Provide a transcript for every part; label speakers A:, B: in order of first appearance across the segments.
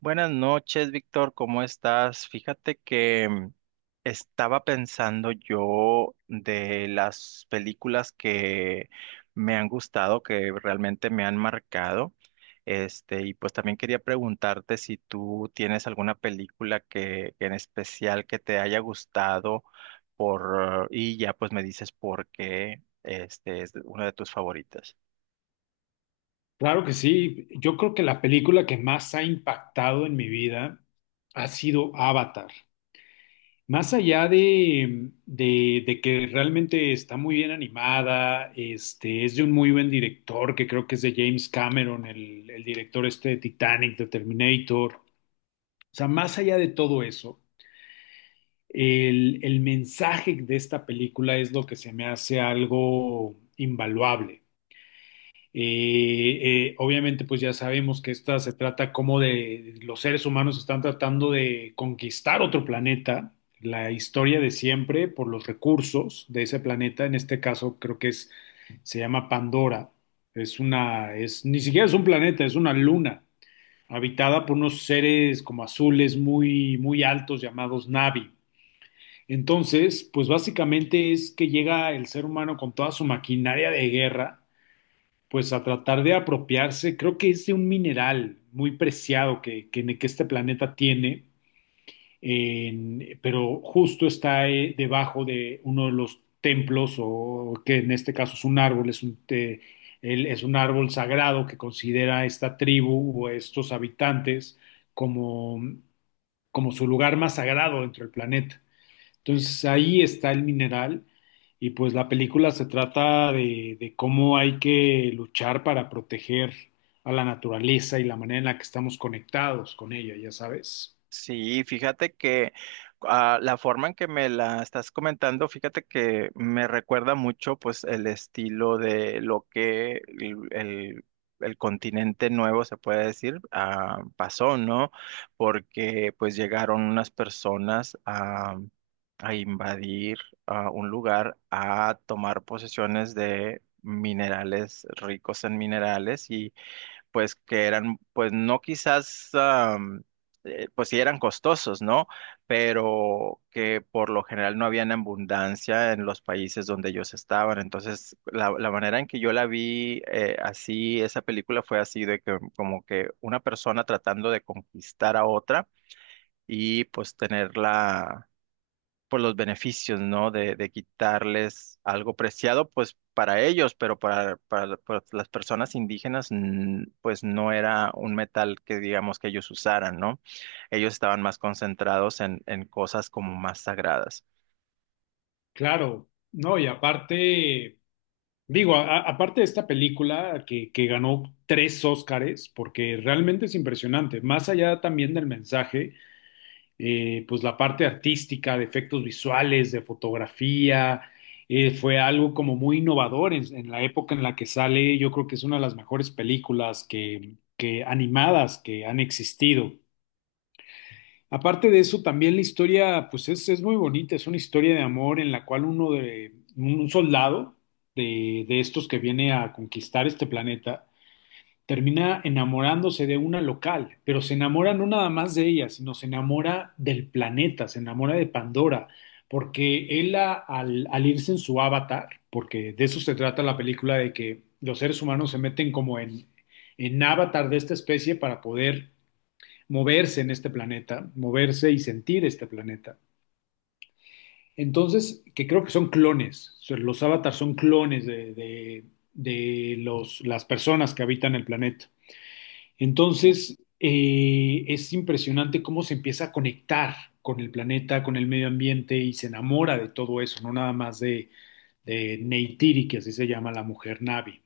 A: Buenas noches, Víctor, ¿cómo estás? Fíjate que estaba pensando yo de las películas que me han gustado, que realmente me han marcado. Este, y pues también quería preguntarte si tú tienes alguna película que en especial que te haya gustado y ya pues me dices por qué este es una de tus favoritas.
B: Claro que sí. Yo creo que la película que más ha impactado en mi vida ha sido Avatar. Más allá de que realmente está muy bien animada, es de un muy buen director, que creo que es de James Cameron, el director este de Titanic, de Terminator. O sea, más allá de todo eso, el mensaje de esta película es lo que se me hace algo invaluable. Obviamente, pues ya sabemos que esta se trata como de los seres humanos están tratando de conquistar otro planeta, la historia de siempre por los recursos de ese planeta. En este caso, se llama Pandora. Ni siquiera es un planeta, es una luna habitada por unos seres como azules muy, muy altos llamados Navi. Entonces, pues básicamente es que llega el ser humano con toda su maquinaria de guerra pues a tratar de apropiarse, creo que es de un mineral muy preciado que este planeta tiene, pero justo está debajo de uno de los templos, o que en este caso es un árbol, es un árbol sagrado que considera esta tribu o estos habitantes como, como su lugar más sagrado dentro del planeta. Entonces ahí está el mineral y pues la película se trata de cómo hay que luchar para proteger a la naturaleza y la manera en la que estamos conectados con ella, ya sabes.
A: Sí, fíjate que la forma en que me la estás comentando, fíjate que me recuerda mucho pues el estilo de lo que el continente nuevo se puede decir pasó, ¿no? Porque pues llegaron unas personas a invadir un lugar, a tomar posesiones de minerales, ricos en minerales y pues que eran, pues no quizás, pues sí eran costosos, ¿no? Pero que por lo general no habían abundancia en los países donde ellos estaban. Entonces, la manera en que yo la vi así, esa película fue así de que como que una persona tratando de conquistar a otra y pues tenerla por los beneficios, ¿no? De quitarles algo preciado, pues para ellos, pero para las personas indígenas, pues no era un metal que digamos que ellos usaran, ¿no? Ellos estaban más concentrados en cosas como más sagradas.
B: Claro, no, y aparte, digo, aparte de esta película que ganó tres Óscares, porque realmente es impresionante, más allá también del mensaje. Pues la parte artística, de efectos visuales, de fotografía, fue algo como muy innovador en la época en la que sale. Yo creo que es una de las mejores películas que animadas que han existido. Aparte de eso, también la historia, es muy bonita, es una historia de amor en la cual uno de un soldado de estos que viene a conquistar este planeta, termina enamorándose de una local, pero se enamora no nada más de ella, sino se enamora del planeta, se enamora de Pandora, porque al irse en su avatar, porque de eso se trata la película, de que los seres humanos se meten en avatar de esta especie para poder moverse en este planeta, moverse y sentir este planeta. Entonces, que creo que son clones, o sea, los avatars son clones de los, las personas que habitan el planeta. Entonces, es impresionante cómo se empieza a conectar con el planeta, con el medio ambiente y se enamora de todo eso, no nada más de Neytiri, que así se llama la mujer Navi.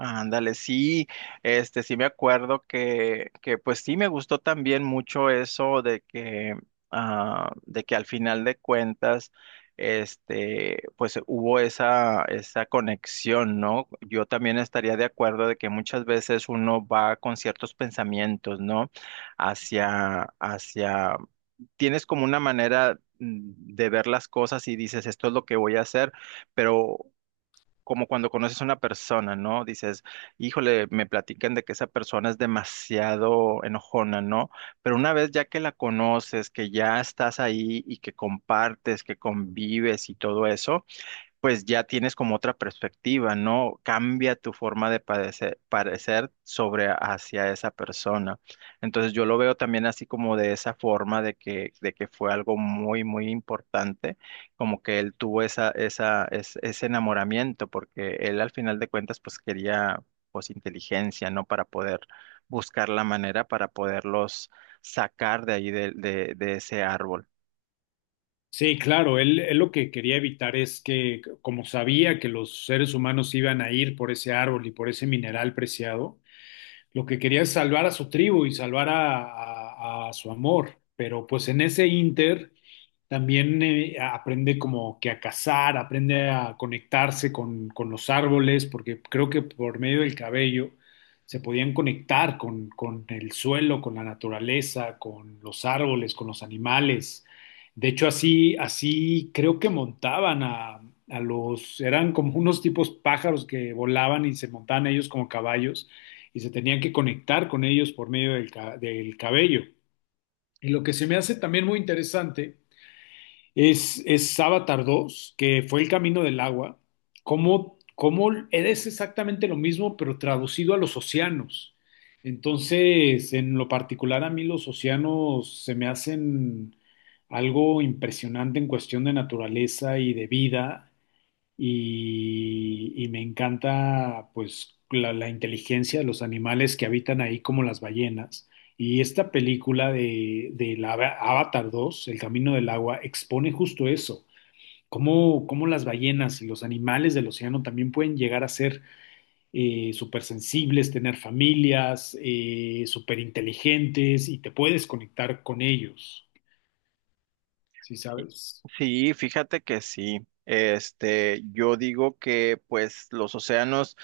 A: Ándale, sí, este sí me acuerdo que pues sí me gustó también mucho eso de que de que al final de cuentas este pues hubo esa conexión, ¿no? Yo también estaría de acuerdo de que muchas veces uno va con ciertos pensamientos, ¿no? Hacia tienes como una manera de ver las cosas y dices, esto es lo que voy a hacer, pero como cuando conoces a una persona, ¿no? Dices, híjole, me platican de que esa persona es demasiado enojona, ¿no? Pero una vez ya que la conoces, que ya estás ahí y que compartes, que convives y todo eso, pues ya tienes como otra perspectiva, ¿no? Cambia tu forma de parecer, parecer sobre hacia esa persona. Entonces yo lo veo también así como de esa forma de que fue algo muy, muy importante, como que él tuvo ese enamoramiento, porque él al final de cuentas pues quería pues inteligencia, ¿no? Para poder buscar la manera para poderlos sacar de ahí de ese árbol.
B: Sí, claro, él lo que quería evitar es que, como sabía que los seres humanos iban a ir por ese árbol y por ese mineral preciado, lo que quería es salvar a su tribu y salvar a, a su amor. Pero pues en ese inter también aprende como que a cazar, aprende a conectarse con los árboles, porque creo que por medio del cabello se podían conectar con el suelo, con la naturaleza, con los árboles, con los animales. De hecho, así creo que montaban a los, eran como unos tipos pájaros que volaban y se montaban ellos como caballos y se tenían que conectar con ellos por medio del cabello. Y lo que se me hace también muy interesante es Avatar dos, que fue El Camino del Agua, cómo, cómo es exactamente lo mismo, pero traducido a los océanos. Entonces, en lo particular, a mí los océanos se me hacen algo impresionante en cuestión de naturaleza y de vida y me encanta pues la inteligencia de los animales que habitan ahí como las ballenas. Y esta película Avatar dos, El Camino del Agua, expone justo eso, cómo, cómo las ballenas y los animales del océano también pueden llegar a ser súper sensibles, tener familias, súper inteligentes y te puedes conectar con ellos, ¿sí
A: Sí,
B: sabes?
A: sí, fíjate que sí. Este, yo digo que pues los océanos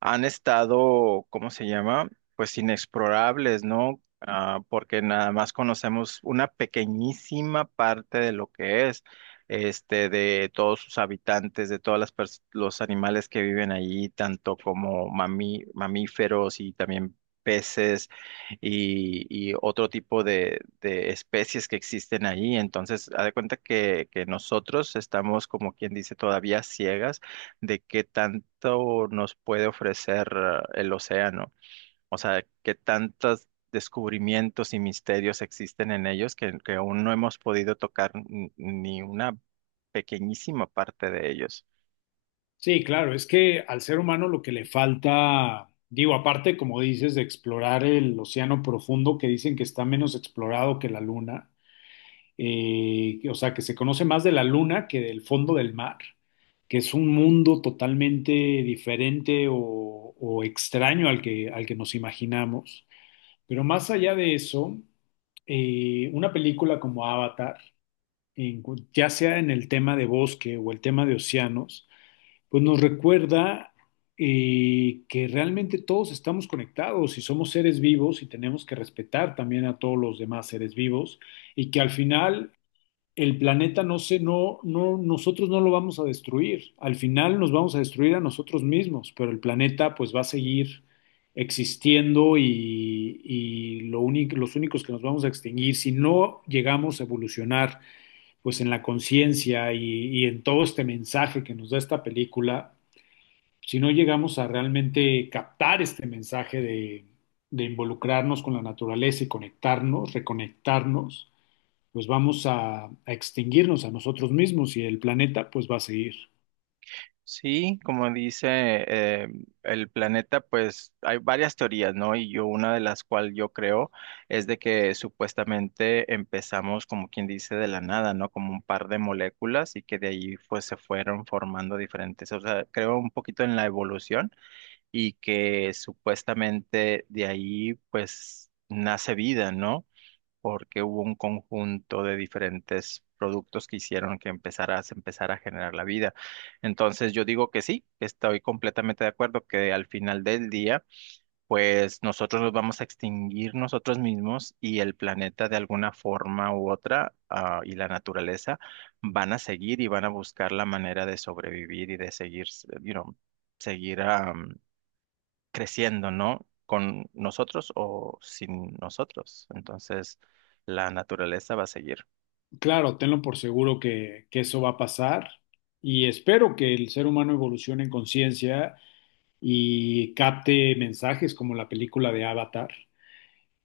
A: han estado, ¿cómo se llama? Pues inexplorables, ¿no? Ah, porque nada más conocemos una pequeñísima parte de lo que es, este, de todos sus habitantes, de todas las los animales que viven allí, tanto como mamíferos y también peces y otro tipo de especies que existen ahí. Entonces, haz de cuenta que nosotros estamos, como quien dice, todavía ciegas de qué tanto nos puede ofrecer el océano. O sea, qué tantos descubrimientos y misterios existen en ellos que aún no hemos podido tocar n- ni una pequeñísima parte de ellos.
B: Sí, claro, es que al ser humano lo que le falta, digo, aparte, como dices, de explorar el océano profundo, que dicen que está menos explorado que la luna, o sea, que se conoce más de la luna que del fondo del mar, que es un mundo totalmente diferente o extraño al que nos imaginamos. Pero más allá de eso, una película como Avatar, ya sea en el tema de bosque o el tema de océanos, pues nos recuerda que realmente todos estamos conectados y somos seres vivos y tenemos que respetar también a todos los demás seres vivos y que al final el planeta no, nosotros no lo vamos a destruir. Al final nos vamos a destruir a nosotros mismos, pero el planeta pues va a seguir existiendo y lo único, los únicos que nos vamos a extinguir si no llegamos a evolucionar pues en la conciencia y en todo este mensaje que nos da esta película, si no llegamos a realmente captar este mensaje de involucrarnos con la naturaleza y conectarnos, reconectarnos, pues vamos a extinguirnos a nosotros mismos y el planeta pues va a seguir.
A: Sí, como dice eh, el planeta, pues hay varias teorías, ¿no? Y yo una de las cual yo creo es de que supuestamente empezamos como quien dice de la nada, ¿no? Como un par de moléculas y que de ahí pues se fueron formando diferentes, o sea, creo un poquito en la evolución y que supuestamente de ahí pues nace vida, ¿no? Porque hubo un conjunto de diferentes productos que hicieron que empezara, se empezara a generar la vida. Entonces yo digo que sí, estoy completamente de acuerdo que al final del día, pues nosotros nos vamos a extinguir nosotros mismos y el planeta de alguna forma u otra, ah, y la naturaleza van a seguir y van a buscar la manera de sobrevivir y de seguir, you know, seguir, creciendo, ¿no? Con nosotros o sin nosotros. Entonces, la naturaleza va a seguir.
B: Claro, tenlo por seguro que eso va a pasar y espero que el ser humano evolucione en conciencia y capte mensajes como la película de Avatar,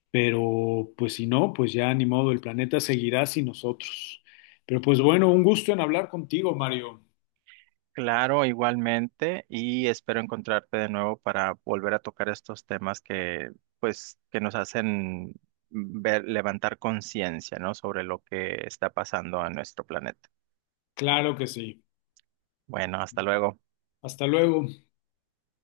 B: pero pues si no, pues ya ni modo, el planeta seguirá sin nosotros. Pero pues bueno, un gusto en hablar contigo, Mario.
A: Claro, igualmente, y espero encontrarte de nuevo para volver a tocar estos temas que, pues, que nos hacen ver, levantar conciencia, ¿no? Sobre lo que está pasando a nuestro planeta.
B: Claro que sí.
A: Bueno, hasta luego.
B: Hasta luego.